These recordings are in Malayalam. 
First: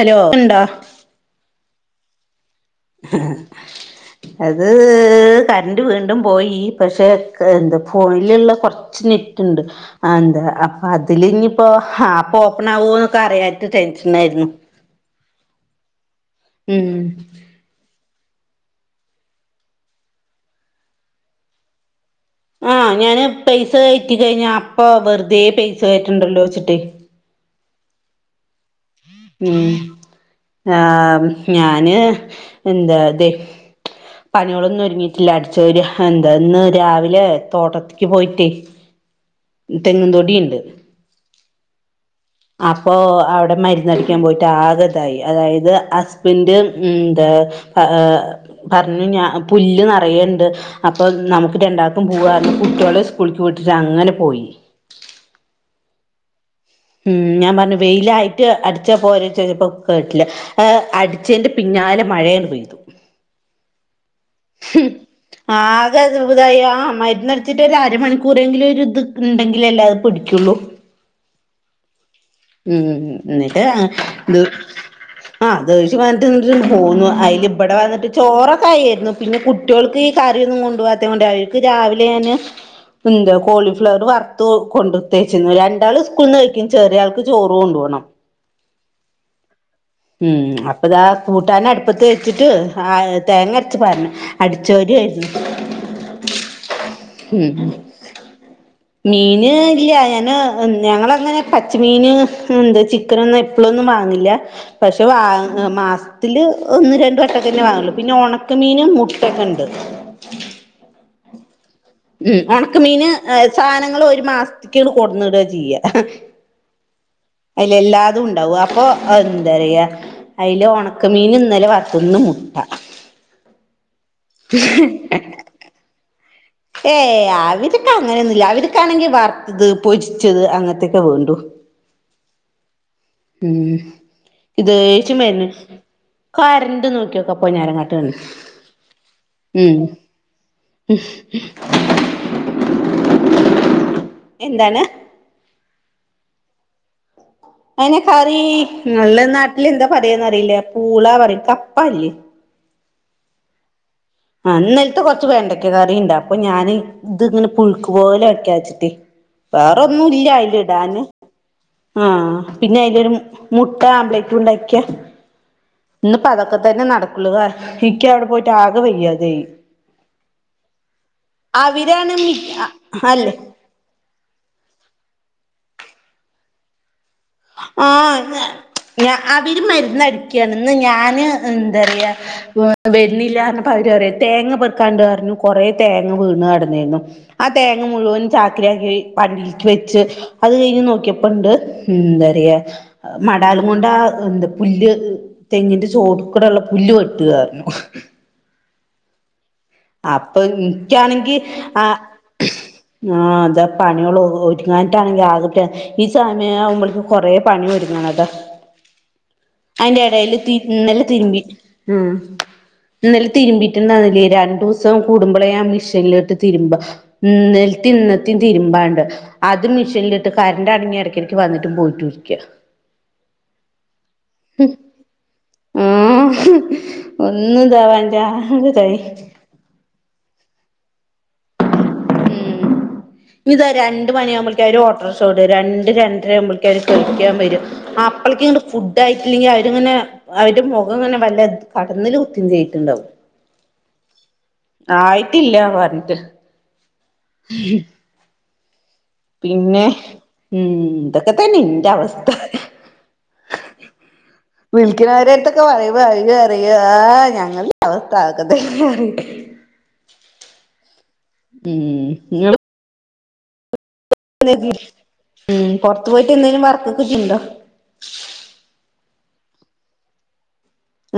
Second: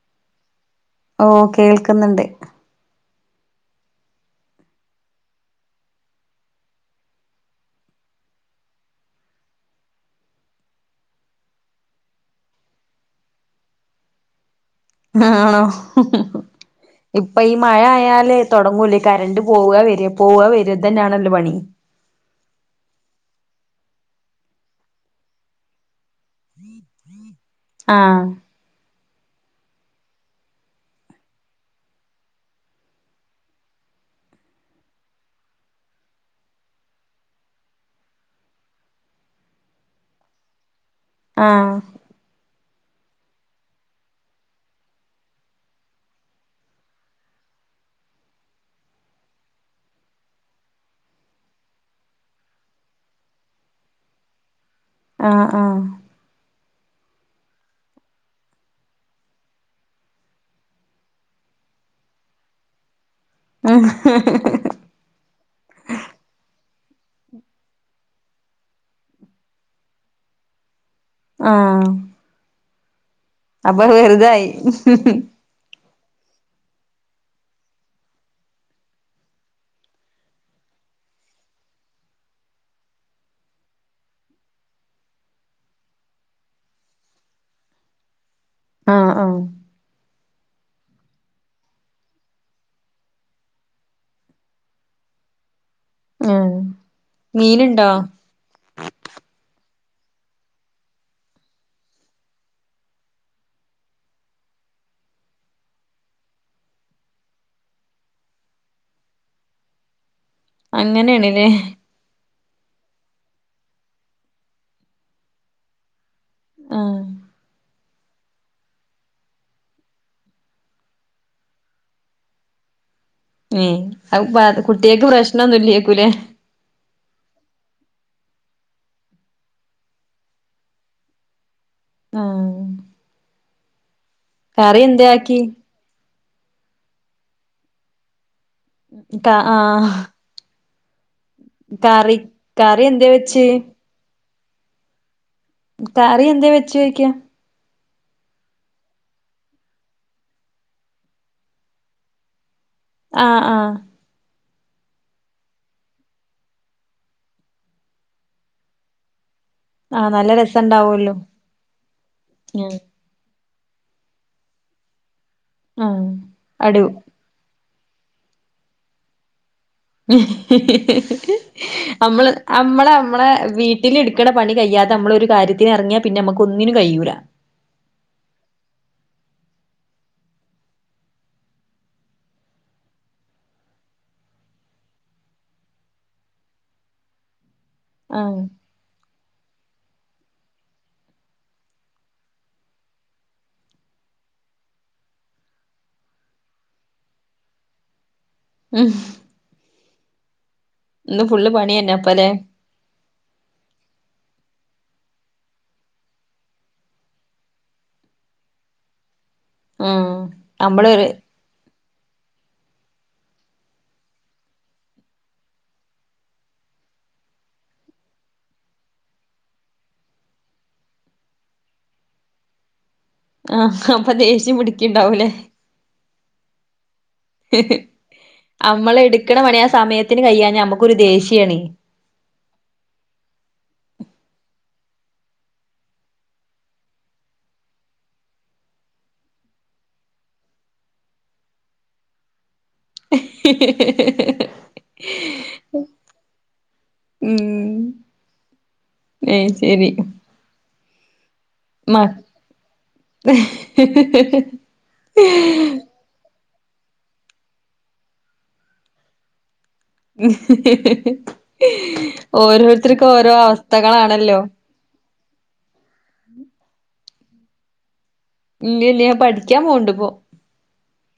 ഹലോ ഇണ്ടോ ഓഹ് കേൾക്ക്ന്ന്ണ്ട് ഹെ അത് കര്ന്റ് വീണ്ടും പോയി പക്ഷെ ക് എന്താ ഫോൺല്ള്ള കൊർ കൊർച് നെറ്റ്‌ണ്ട് ആ എന്താ അപ്പൊ അതില് ഇനിയിപ്പോ ആപ്പ് ഓപ്പൺ ആവോന്നൊക്കെ അറിയാഞ്ഞിട്ട് ടെൻഷനെര്ന്നു ആണോ ഉം ഇപ്പ ഈ മഴ ആയാല് തൊടങ്ങൂലേ കരണ്ട് പോവ വെര പോവ വെര ഇതന്നെയാണല്ലോ പണി ആഹ് ഞാന് പൈസ കയറ്റി കഴിഞ്ഞ അപ്പൊ വെറുതേ പൈസ കയറ്റണ്ടല്ലോവെച്ചിട്ടേ ആഹ് ഉം ആഹ് ഞാന് എന്താ അതെ പണികളൊന്നും ഒരുങ്ങിയിട്ടില്ല അടിചോര എന്താ ഇന്ന് രാവിലെ തോട്ടത്തിക്ക് പോയിട്ടേ തെങ്ങും തൊടീണ്ട് ആഹ് അപ്പോ അവടെ മരുന്നടിക്കാൻ പോയിട്ട് ആഗതായി അതായത് ഹസ്ബൻ് ഉം ന്താ ആ പറഞ്ഞു ഞാ പുല്ല് നറയ്ണ്ട് അപ്പൊ നമുക്ക് രണ്ടാൾക്കും പൂവാർഞ്ഞി കുട്ട്യോള് സ്കൂളിക്ക് വിട്ടിട്ട് അങ്ങനെ പോയി ആഹ് ആഹ് ഉം ഞാൻ പർഞ്ഞു വെയിലായിട്ട് അടിച്ചപോരേ ചെലപ്പം കേട്ടില്ല ഹേ അടിച്ചേന്റെ പിന്നാലെ മഴയണ്ട് പെയ്തു ആകെത് അപതായി ആ മര്ന്നടിച്ചിട്ട് ഒരു അരമണിക്കൂറെങ്കിലും ഒരു ഇത് ഇണ്ടെങ്കിലല്ലേ അഹ് പിടിക്കൊള്ളൂ ആഹ് ഉം ന്നിട്ട് അപ്പൊ അഹ്‌ ത് വെറുതായി ആ അതൊഴിച് വന്നിട്ട് വീട്ടിലേക്ക് പോന്നു അയില് ഇബടെ വന്നിട്ട് ചോറക്കെ ആയിരുന്നു പിന്നെ കു ട്ട്യോൾക്ക് ഈ കറിയൊന്നും കൊണ്ടുവാത്ത കൊണ്ട് അവര്ക്ക് രാവിലെ ഞാന് എന്താ കോളിഫ്ലവറ് വറുത്തു കൊണ്ടുത്തേച്ചിന്നൊരു രണ്ടാള് സ്കൂൾന്ന് കഴിക്കും ചെറിയ ആൾക്ക് ചോറ് കൊണ്ട് പോണം ആഹ് ആഹ് ഉം അപ്പതാ കൂട്ടനട്പ്പത്ത് വെച്ചിട്ട് ആ തേങ്ങര്ച്ച് പാരണം അടിച്ചോരായിരുന്നു ഞ്ഞേഹ് ഉം മീന് ഇല്ല ഞാന് ഞങ്ങളങ്ങനെ പച്ചമീന് എന്താ ചി ക്കനൊന്ന് എപ്പളൊന്നും വാങ്ങില്ല പക്ഷെ വാ മാസ്ത്തില് ഒന്ന് രണ്ട് വട്ടക്കന്നെ വാങ്ങൊള്ളൂ പിന്നെ ഉണക്കമീന് മുട്ടൊക്കെ ഇണ്ട് അങ്ങനേണ്ല്ലേ ഉം ഉണക്ക മീന് അയ് സാനങ്ങള് ഒരു മാസ്ത്ത്ക്ക് കൊടന്നിട ചെയ്യ ആഹ് അയില് എല്ലാതും ഉണ്ടാവും അപ്പൊ എന്താറിയാ അയില് ഒണക്കമീന് ഇന്നലെ വർത്തു ഇന്ന് മുട്ട ഞ്ഞേ അഹ് ബ കുട്ട്യേക്ക് പ്രശ്ണന്നുല്ല്യേക്കുലേ ഏഹ് അവര്ക്കങ്ങനെന്നുല്ല്യ അവര്ക്കാണെങ്കി വർത്തത് പൊരിച്ചത് അങ്ങതേക്കെ വേണ്ടു ആഹ് ഉം കറി എന്തേ ഇദേഷ്യം ആക്കി വര്ണ് കരണ്ട് നോക്ക്യോകപ്പം നേരങ്ങാട്ട്ണ്ട് ഇൻക്ക് അആ കറി കറി എന്തേവെച്ച് എന്താണ് കറി എന്തേ വെച്ചോയ്ക്ക അയിന കറീ ങ്ങളെ നാട്ടിലെന്താ പറയന്നറിയില്ല പൂളാ പറിം കപ്പ ഇല്ലേ ആഹ് ആഹ് ആ ഇന്നൽത്ത കൊർച്ചു വെണ്ടക്ക കറിയിണ്ട് അപ്പൊ ഞാന് ത്ങ്ങനെ പുഴുക്ക് പോലെ വെക്കച്ചിറ്റേ വേറൊന്നു ആഹ് ഇല്ല നല്ല അയില്ഇടാന് രസണ്ടാവല്ലോ ആഹ് ആഹ് പിന്നെ അയിലൊരും മുക്ക ആംബ്ളയിറ്റു ഉണ്ടാക്കിയ ആഹ് ഇന്ന്പ്പ അതൊക്കെ അടൂ തന്നെ നടകുള്ളത് ഇക്ക്യ അവിടെ പോയിട്ട് ആകെ വെയ്യാതായി അവരാണ് അമ്മള് മി അമ്മളെ അമ്മളെ അല്ലേ വീ ട്ടില് ഇട്ക്കണ പണി കയ്യാതെ അമ്മള് ഒരു കാര്യത്തിന് എറങ്യാ പിന്നെ അമ്മക്കൊന്നിനും കയ്യൂല ആഹ് ഞ അവര് മരുന്ന്ടിക്കാണ് ഞാന് എന്താറയാ വരുന്നില്ല അവര്റയിയും തേങ്ങ പെറുക്കാണ്ട് പറഞ്ഞു കൊറെ തേങ്ങ വീണ് കടന്നോനു. ആ തേങ്ങ മുഴുവനും ആഹ് ചാക്കിലാക്കി വണ്ടിയിലോക്ക് വെച്ച് അത് കഴിഞ്ഞ് നോക്കിയപ്പണ്ട് ഇന്തറ്‌യ മടാലും കൊണ്ട് ആ എന്താ പുല്ല് തെങ്ങിന്റെ ചേട്ടുക്കുടല്ല പുല്ല് വെട്ടുകയായിരുന്നു. ഉം അപ്പൊ ഇന്ന് ഇൻക്കാണെങ്കി ഫുള്ള് ആ. പണിയന്നെ അപ്പല്ലേ ആ പണികളൊന്നും ഒതുങ്ങാട്ട് ആകെ പ്രാന്ത് ഈ സമയകുംപോളെത്തേക്ക് - കൊറെ പണി ഒരുങ്ങണം അതാ. അതിന്റെ ആഹ് ഇടയില് നമ്മള് തിന്നല്ല ഒരു തിര്മ്പി. ഉം ഇന്നലെ തിരുമ്പീട്ട്ണ്ടായിരുന്നില്ല രണ്ട് രണ്ട് ദിവസം കൂടുമ്പോളെ ആ മിഷീനില ഇട്ട് തിരുമ്പ അതും മിഷേനിലിട്ട് കറന്റ്‌ ആണെങ്കി ഇടയ്ക്കിടയ്ക്ക് വന്നിട്ടും പോയിട്ടും ഇരിക്ക ആഹ് അപ്പൊ ദേഷ്യം പിടിക്കിണ്ടാവൂല്ലേ. മം ഒന്നുണ്ടാവാലആകെതായി. ഇടുക്കടാ പണിയാ സമയത്ത് യതിനു കഴിയാഞ്ഞിട്ട് നമുക്കൊരു ദേഷ്യമാണ്. ഇതാരാ രണ്ട് മണിയാകുമ്പോ ഓട്ടോ റിക്ഷ വിടും രണ്ട് രണ്ടര ആകുമ്പോ വിളിക്കാൻ വരും ആ അപ്പളേക്ക ഇങ്ങ ഫുഡ് ആയിട്ടില്ലെങ്കിൽ അവരിങ്ങനെ അവരുടെ മുഖം ഇങ്ങനെ വല്ല കടന്നില് കുത്തിയുംചും ണ്ടോ ആയിട്ടില്ല പറഞ്ഞിട്ട്. ഉം മം അയ് പിന്നെ ശരി ഉം ഇതൊക്കെ തന്നെ ഇന്റെ അവസ്ഥ. ഹ്ഹ്ഹ് ഹീ വയവ് അഴവ അറിയ ഞങ്ങളീം അവസ്ഥ ഇതെക്കതന്നെണ്. ഉം നിങ്ങള് ഓരോരുത്തർക്കും ഓരോ അവസ്ഥകളാണല്ലോ. ഉം പുറത്ത് പോയിട്ട് എന്തങ്കിലും വർക്കൊക്കെ ചെയ്യുന്നുണ്ടോ. ഇല്ലല്ല പഠിക്കാൻ പോകണ്ട് ഇപ്പോ.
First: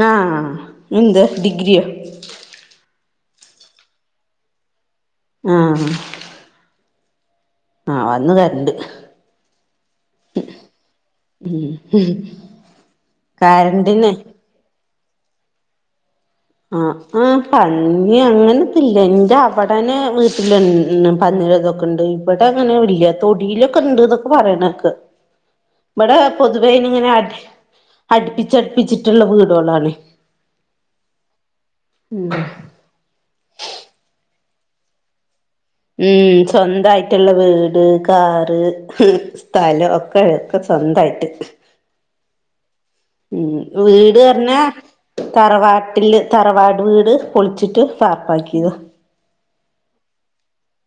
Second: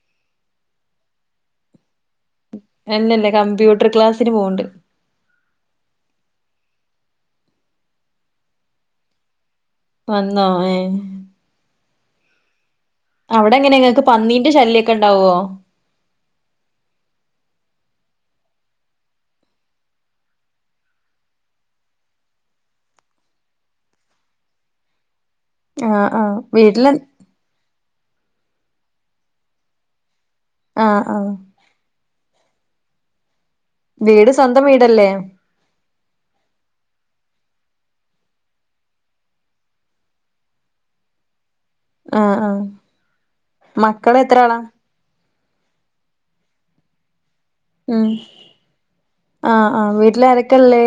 ആ എന്ത് ഡിഗ്രിയോ. അല്ലല്ലേ കമ്പ്യൂട്ടർ ക്ലാസ്സിന് പോകുന്നുണ്ട്. ആഹ് ആഹ് വന്ന് കറന്റ്‌ വന്നോ ഏ. ഉം ഉം അവിടെ എങ്ങനെ ഇങ്ങക്ക് പന്നീന്റെ ശല്യക്കണ്ടാവോ? ആഹ് പന്നി അങ്ങനെ ഇല്ല എന്റെ അവിടെ വീട്ടിൽ ഉണ്ട് പണികളൊക്കെ ണ്ട് ഇവിടെ അങ്ങനെ ഇല്ല തൊടിയിലൊക്കെ ഉണ്ട് എന്നൊക്കെ പറയണൊക്കെ. ആഹ് ഇവിടെ ആഹ് പൊതുവെ വീട്ടില് ഇങ്ങനെ അടുപ്പിച്ചടുപ്പിച്ചിട്ടുള്ള വീടുകളാണ്. ആഹ് ആഹ് ഉം വീട് സ്വന്തം വീടല്ലേ? മം സ്വന്തായിട്ടുള്ള വീട് കാറ് മം സ്ഥലം ഒക്കെ ഒക്കെ സ്വന്തായിട്ട്. ആഹ് ആഹ് ഉം വീട് മക്കള് എത്ര പർഞ്ഞ ആളാ തറവാട്ടില് തറവാട് വീട് പൊളിച്ചിട്ട് വാർപ്പാക്കിയത. ആ ആ വീട്ടില ആരൊക്കെല്ലേ?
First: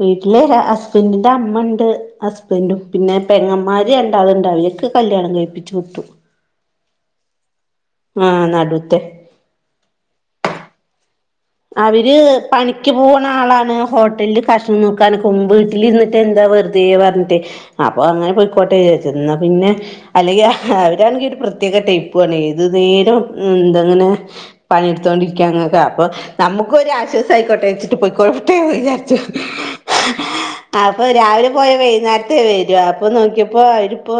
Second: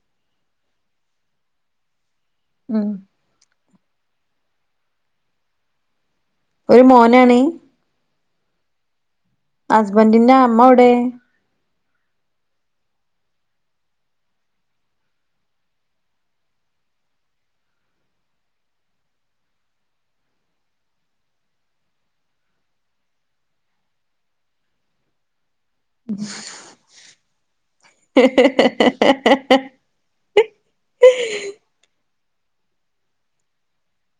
വീട്ടിലെ ഹസ്ബൻഡിന്റെ അമ്മണ്ട് ഹസ്ബൻറും ഉം പിന്നെ പെങ്ങമ്മാര് രണ്ടാള്ണ്ട് അവരൊക്കെ കല്യാണം കഴിപ്പിച്ച് വിട്ടു. ഒരു മോനാണ ആഹ് അടുത്തെ ഹസ്ബൻറിിന്റെ അമ്മ എടേ അവര് പണിക്ക് പോകണ ആളാണ് ഹോട്ടലില് കഷണം നോക്കാനൊക്കെ വീട്ടിൽ ഇന്നിട്ട് എന്താ വെറുത ത പറഞ്ഞിട്ടെ അപ്പൊ അങ്ങനെ പോയിക്കോട്ടെ ചെന്ന പിന്നെ അല്ലെങ്കിൽ അവരാണെങ്കിൽ ഒരു പ്രത്യേക ടൈപ്പണ് ഏതു നേരം എന്തങ്ങനെ പണിയെടുത്തോണ്ടിരിക്കുക [unintelligible] അപ്പൊ നമുക്ക ഒരു ആശ്വാസ ആയിക്കോട്ടെ ഇച്ചിട്ട് പോയിക്കഴട്ടെന്ന് വിചാരിച്ചു അപ്പൊ രാവിലെ പോയ വൈകുന്നേരത്തെേ വരൂ അപ്പൊ നോക്കിയപ്പോ അവരിപ്പോ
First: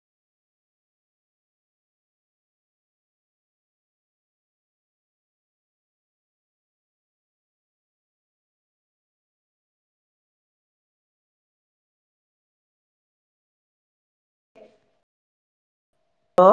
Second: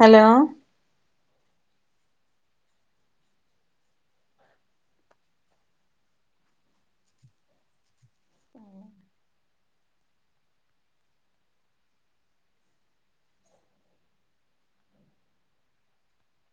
ഹലോ ന്തോ